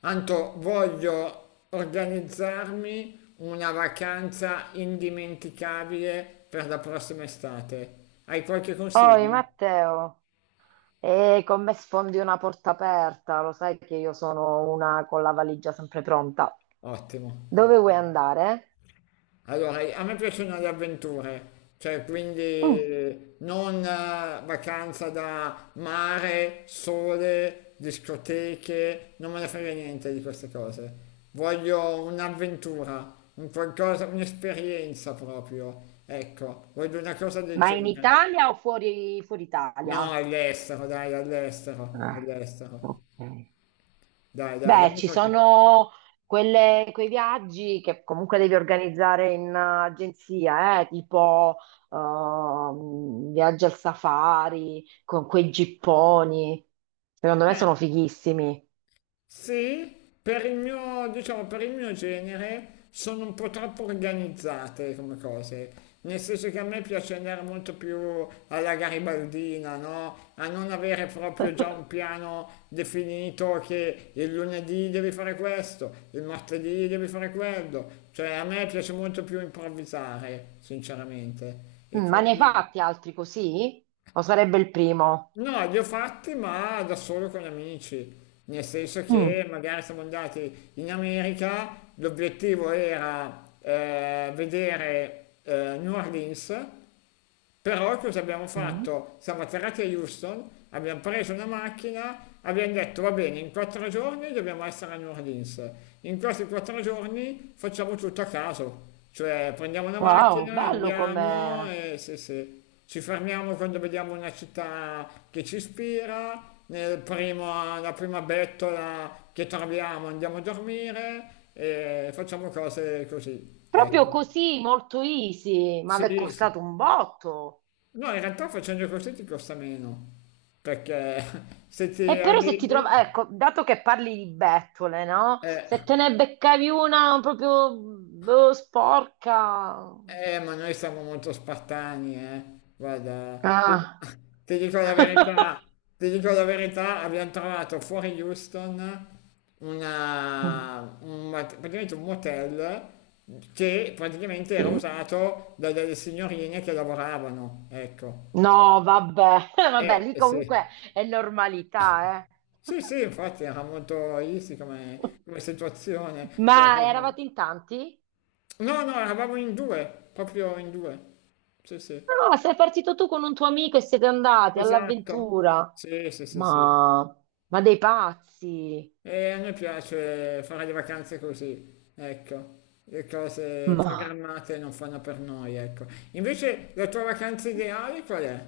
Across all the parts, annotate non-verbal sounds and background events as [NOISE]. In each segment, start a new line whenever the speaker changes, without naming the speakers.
Anto, voglio organizzarmi una vacanza indimenticabile per la prossima estate. Hai qualche
Oi
consiglio?
Matteo, e con me sfondi una porta aperta, lo sai che io sono una con la valigia sempre pronta.
Ottimo.
Dove vuoi andare?
Allora, a me piacciono le avventure, cioè
Mm.
quindi non vacanza da mare, sole, discoteche, non me ne frega niente di queste cose. Voglio un'avventura, un qualcosa, un'esperienza proprio. Ecco, voglio una cosa del
Ma in
genere.
Italia o fuori, fuori
No,
Italia?
all'estero, dai, all'estero,
Ah, ok.
all'estero. Dai, dai,
Beh,
dammi
ci
qualche...
sono quei viaggi che comunque devi organizzare in agenzia, tipo viaggi al safari con quei gipponi. Secondo me
Eh,
sono fighissimi.
sì, per il mio, diciamo, per il mio genere sono un po' troppo organizzate come cose. Nel senso che a me piace andare molto più alla garibaldina, no? A non avere proprio già un piano definito che il lunedì devi fare questo, il martedì devi fare quello. Cioè, a me piace molto più improvvisare, sinceramente. E
Mm, ma ne hai
quindi...
fatti altri così? O sarebbe il primo?
No, li ho fatti ma da solo con amici, nel senso che
Mm.
magari siamo andati in America, l'obiettivo era vedere New Orleans, però cosa abbiamo
Mm.
fatto? Siamo atterrati a Houston, abbiamo preso una macchina, abbiamo detto va bene, in quattro giorni dobbiamo essere a New Orleans, in questi quattro giorni facciamo tutto a caso, cioè prendiamo una
Wow,
macchina,
bello
andiamo
com'è.
e sì, sì, ci fermiamo quando vediamo una città che ci ispira, la prima bettola che troviamo andiamo a dormire e facciamo cose così.
Proprio
Ecco.
così, molto easy, ma
Sì,
mi è
sì.
costato un botto.
No, in realtà facendo così ti costa meno, perché [LAUGHS] se ti
E però se ti trovi,
adegui,
ecco, dato che parli di bettole, no?
eh,
Se te ne beccavi una proprio boh, sporca.
ma noi siamo molto spartani, eh. Guarda,
Ah.
[LAUGHS] ti dico la
[LAUGHS]
verità, abbiamo trovato fuori Houston
Mm.
praticamente un motel che praticamente era
Sì.
usato da delle signorine che lavoravano, ecco.
No, vabbè, [LAUGHS] vabbè, lì
Sì.
comunque è normalità, eh.
Sì, sì, infatti era molto easy come, come
[LAUGHS]
situazione. Cioè,
Ma
proprio-
eravate in tanti?
No, no, eravamo in due, proprio in due. Sì, sì.
Ah, sei partito tu con un tuo amico e siete andati
Esatto.
all'avventura.
Sì, sì, sì, sì.
Ma, ma dei pazzi.
E a noi piace fare le vacanze così, ecco. Le cose
Ma
programmate non fanno per noi, ecco. Invece la tua vacanza ideale qual è?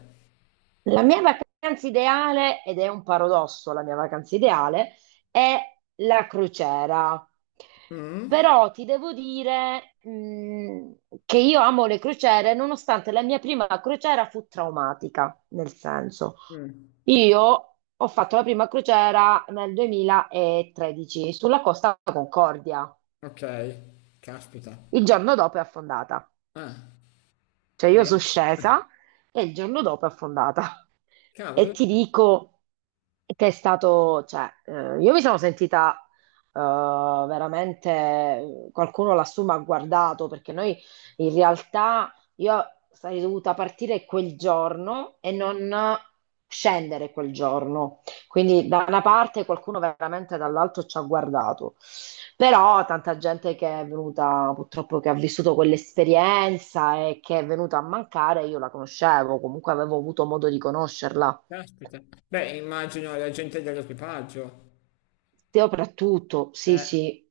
la mia vacanza ideale, ed è un paradosso, la mia vacanza ideale è la crociera.
Mm?
Però ti devo dire, che io amo le crociere, nonostante la mia prima crociera fu traumatica, nel senso,
Mm,
io ho fatto la prima crociera nel 2013 sulla Costa Concordia.
ok, caspita.
Il giorno dopo è affondata.
Ah,
Cioè io sono
bene.
scesa e il giorno dopo è affondata. [LAUGHS] E
Cavolo,
ti dico che è stato, cioè, io mi sono sentita eh, veramente, qualcuno lassù mi ha guardato perché noi in realtà io sarei dovuta partire quel giorno e non scendere quel giorno. Quindi da una parte qualcuno veramente dall'altro ci ha guardato, però tanta gente che è venuta purtroppo che ha vissuto quell'esperienza e che è venuta a mancare, io la conoscevo, comunque avevo avuto modo di conoscerla.
caspita. Beh, immagino la gente dell'equipaggio.
Soprattutto, sì,
Eh.
sì.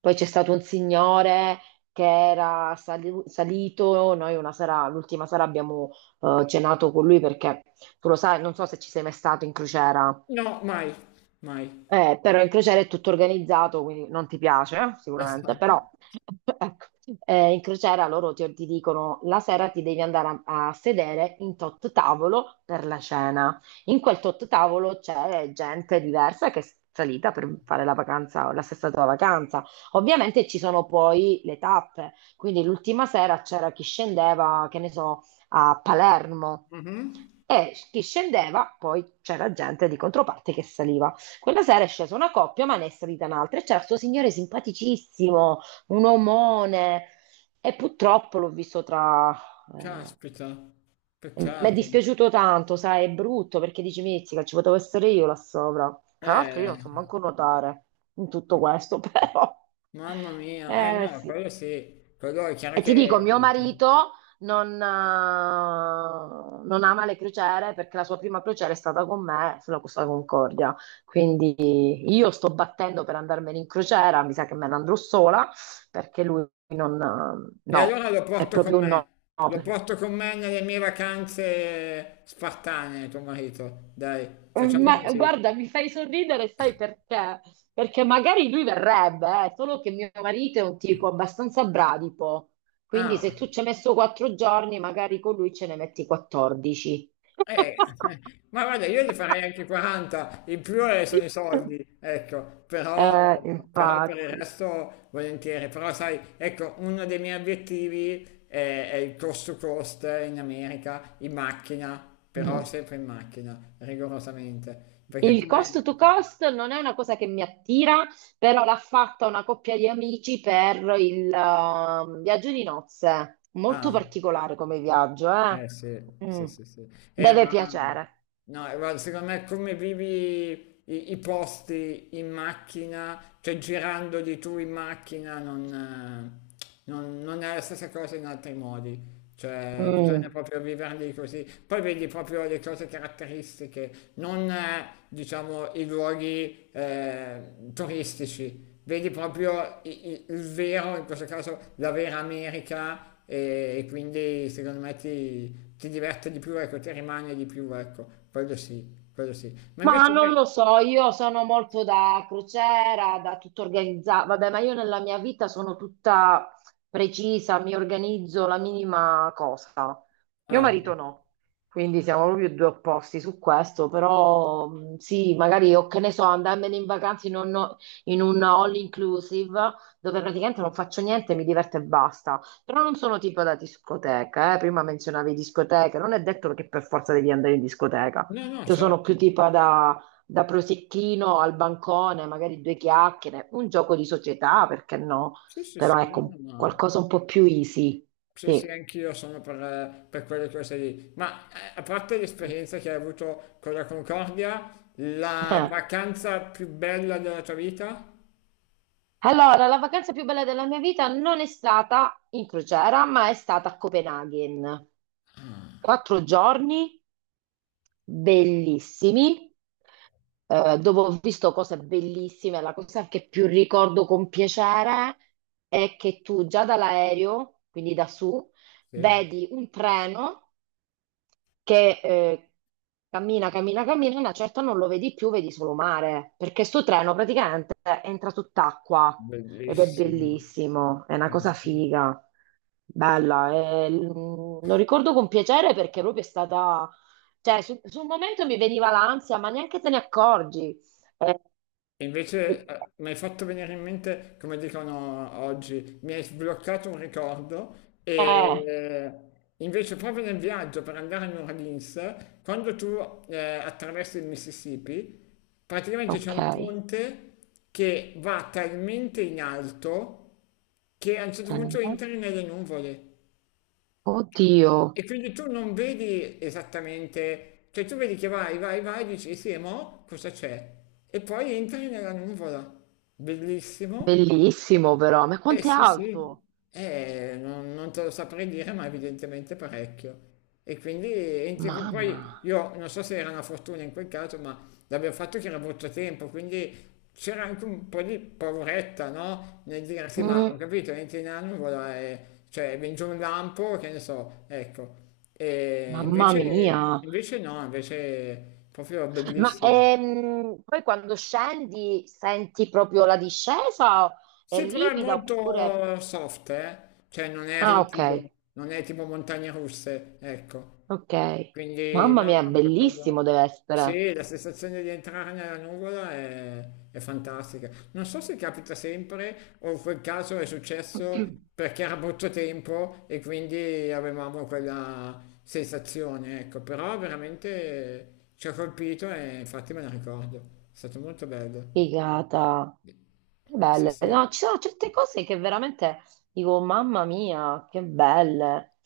Poi c'è stato un signore che era salito, noi una sera, l'ultima sera abbiamo cenato con lui perché tu lo sai, non so se ci sei mai stato in crociera.
No, mai, mai.
Però in crociera è tutto organizzato, quindi non ti piace, sicuramente,
Esatto.
però [LAUGHS] ecco, in crociera loro ti dicono la sera ti devi andare a sedere in tot tavolo per la cena. In quel tot tavolo c'è gente diversa che è salita per fare la vacanza, la stessa tua vacanza. Ovviamente ci sono poi le tappe, quindi l'ultima sera c'era chi scendeva, che ne so, a Palermo
Mh-mh.
e chi scendeva, poi c'era gente di controparte che saliva. Quella sera è scesa una coppia, ma ne è salita un'altra e c'era questo signore simpaticissimo, un omone. E purtroppo l'ho visto tra... eh,
Caspita,
mi è
peccato.
dispiaciuto tanto, sai, è brutto perché dici, mizzica, ci potevo essere io là sopra. Tra l'altro io
Eh,
non so manco nuotare in tutto questo, [LAUGHS] però...
mamma mia, eh
Eh
no,
sì.
quello sì, quello è chiaro
E ti dico, mio
che
marito non, eh, non ama le crociere perché la sua prima crociera è stata con me sulla Costa Concordia. Quindi io sto battendo per andarmene in crociera, mi sa che me ne andrò sola perché lui non...
e
no,
allora lo
è
porto con
proprio un
me,
no.
lo porto con me nelle mie vacanze spartane, tuo marito, dai, facciamo
Ma
così.
guarda, mi fai sorridere, sai perché? Perché magari lui verrebbe, solo che mio marito è un tipo abbastanza bradipo, quindi se
Ah.
tu ci hai messo quattro giorni, magari con lui ce ne metti 14.
Eh, [LAUGHS]
[LAUGHS]
ma guarda, io ne farei anche 40, in più sono i soldi, ecco, però, però per il
Infatti.
resto volentieri, però sai, ecco, uno dei miei obiettivi è il cost to cost in America, in macchina, però
Mm.
sempre in macchina, rigorosamente, perché
Il cost
come...
to cost non è una cosa che mi attira, però l'ha fatta una coppia di amici per il viaggio di nozze. Molto
Ah.
particolare come viaggio, eh?
Eh sì, sì,
Mm.
sì, sì.
Deve
Ma
piacere.
no, guarda, secondo me come vivi i posti in macchina, cioè girandoli tu in macchina, non è la stessa cosa in altri modi. Cioè, bisogna
Mm.
proprio viverli così. Poi vedi proprio le cose caratteristiche, non diciamo i luoghi turistici, vedi proprio vero, in questo caso la vera America e quindi secondo me ti diverte di più, ecco, ti rimane di più, ecco, quello sì, quello sì. Ma
Ma
invece
non
dai,
lo so, io sono molto da crociera, da tutto organizzato. Vabbè, ma io nella mia vita sono tutta precisa, mi organizzo la minima cosa. Mio
ah,
marito no, quindi siamo proprio due opposti su questo, però sì, magari o che ne so, andarmene in vacanza in in un all inclusive dove praticamente non faccio niente, mi diverto e basta. Però non sono tipo da discoteca, eh. Prima menzionavi discoteche, non è detto che per forza devi andare in discoteca.
no, no,
Io sono
certo,
più tipo da, da prosecchino al bancone, magari due chiacchiere, un gioco di società, perché no?
sì, sì,
Però
sì,
ecco,
no, no, ma-
qualcosa un po' più easy.
Sì, sì,
Sì.
anch'io sono per quelle cose lì. Ma a parte l'esperienza che hai avuto con la Concordia, la
Eh.
vacanza più bella della tua vita?
Allora, la vacanza più bella della mia vita non è stata in crociera, ma è stata a Copenaghen. Quattro giorni bellissimi dove ho visto cose bellissime, la cosa che più ricordo con piacere è che tu già dall'aereo, quindi da su,
Sì,
vedi un treno che cammina, cammina, cammina, una certa non lo vedi più, vedi solo mare, perché sto treno praticamente entra sott'acqua ed è
bellissimo.
bellissimo, è una
Eh
cosa
sì.
figa, bella, e, mm, lo ricordo con piacere perché proprio è stata, cioè sul momento mi veniva l'ansia, ma neanche te ne accorgi. Eh,
E
eh,
invece, mi hai fatto venire in mente, come dicono oggi, mi hai sbloccato un ricordo e
eh,
invece proprio nel viaggio per andare a New Orleans, quando tu attraversi il Mississippi, praticamente c'è
ok,
un ponte che va talmente in alto che a un certo punto entri nelle nuvole.
oddio,
E quindi tu non vedi esattamente, cioè tu vedi che vai, vai, vai, dici sì, e mo cosa c'è? E poi entri nella nuvola. Bellissimo,
bellissimo però, ma
eh
quanto è
sì, sì,
alto?
eh, non, non te lo saprei dire, ma evidentemente parecchio. E quindi entri- poi
Mamma.
io non so se era una fortuna in quel caso, ma l'abbiamo fatto che era molto tempo, quindi c'era anche un po' di pauretta, no? Nel dire sì, ma ho
Mm.
capito, entri in annuvola e cioè vince un lampo, che ne so, ecco. E
Mamma mia,
invece, invece no, invece proprio
ma
bellissimo.
poi quando scendi senti proprio la discesa? È
Sì, però è
ripida oppure...
molto soft, eh? Cioè non è
Ah, ok,
ripido, non è tipo montagne russe, ecco.
ok.
Quindi
Mamma
no,
mia,
no, per quello...
bellissimo deve essere.
Sì, la sensazione di entrare nella nuvola è fantastica. Non so se capita sempre o in quel caso è successo
[CLEARS THROAT]
perché era brutto tempo e quindi avevamo quella sensazione, ecco. Però veramente ci ha colpito e infatti me la ricordo. È stato molto bello.
Figata, che
Sì,
belle. No,
sì.
ci sono certe cose che veramente dico, mamma mia, che belle.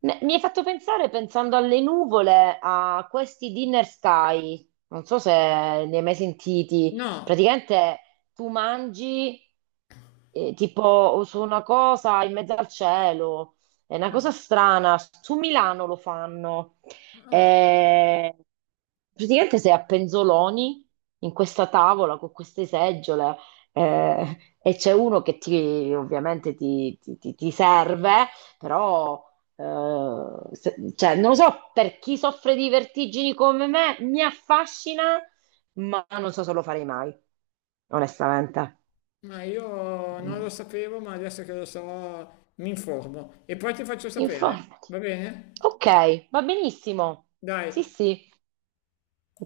Mi hai fatto pensare, pensando alle nuvole, a questi dinner sky. Non so se ne hai mai sentiti.
No,
Praticamente tu mangi tipo su una cosa in mezzo al cielo. È una cosa strana. Su Milano lo fanno.
ah,
Eh, praticamente sei a penzoloni in questa tavola con queste seggiole e c'è uno che ti, ovviamente ti serve, però cioè, non lo so, per chi soffre di vertigini come me, mi affascina, ma non so se lo farei mai, onestamente.
ma io non lo sapevo, ma adesso che lo so, mi informo e poi ti faccio sapere,
Informati.
va bene?
Ok, va benissimo.
Dai,
Sì, sì.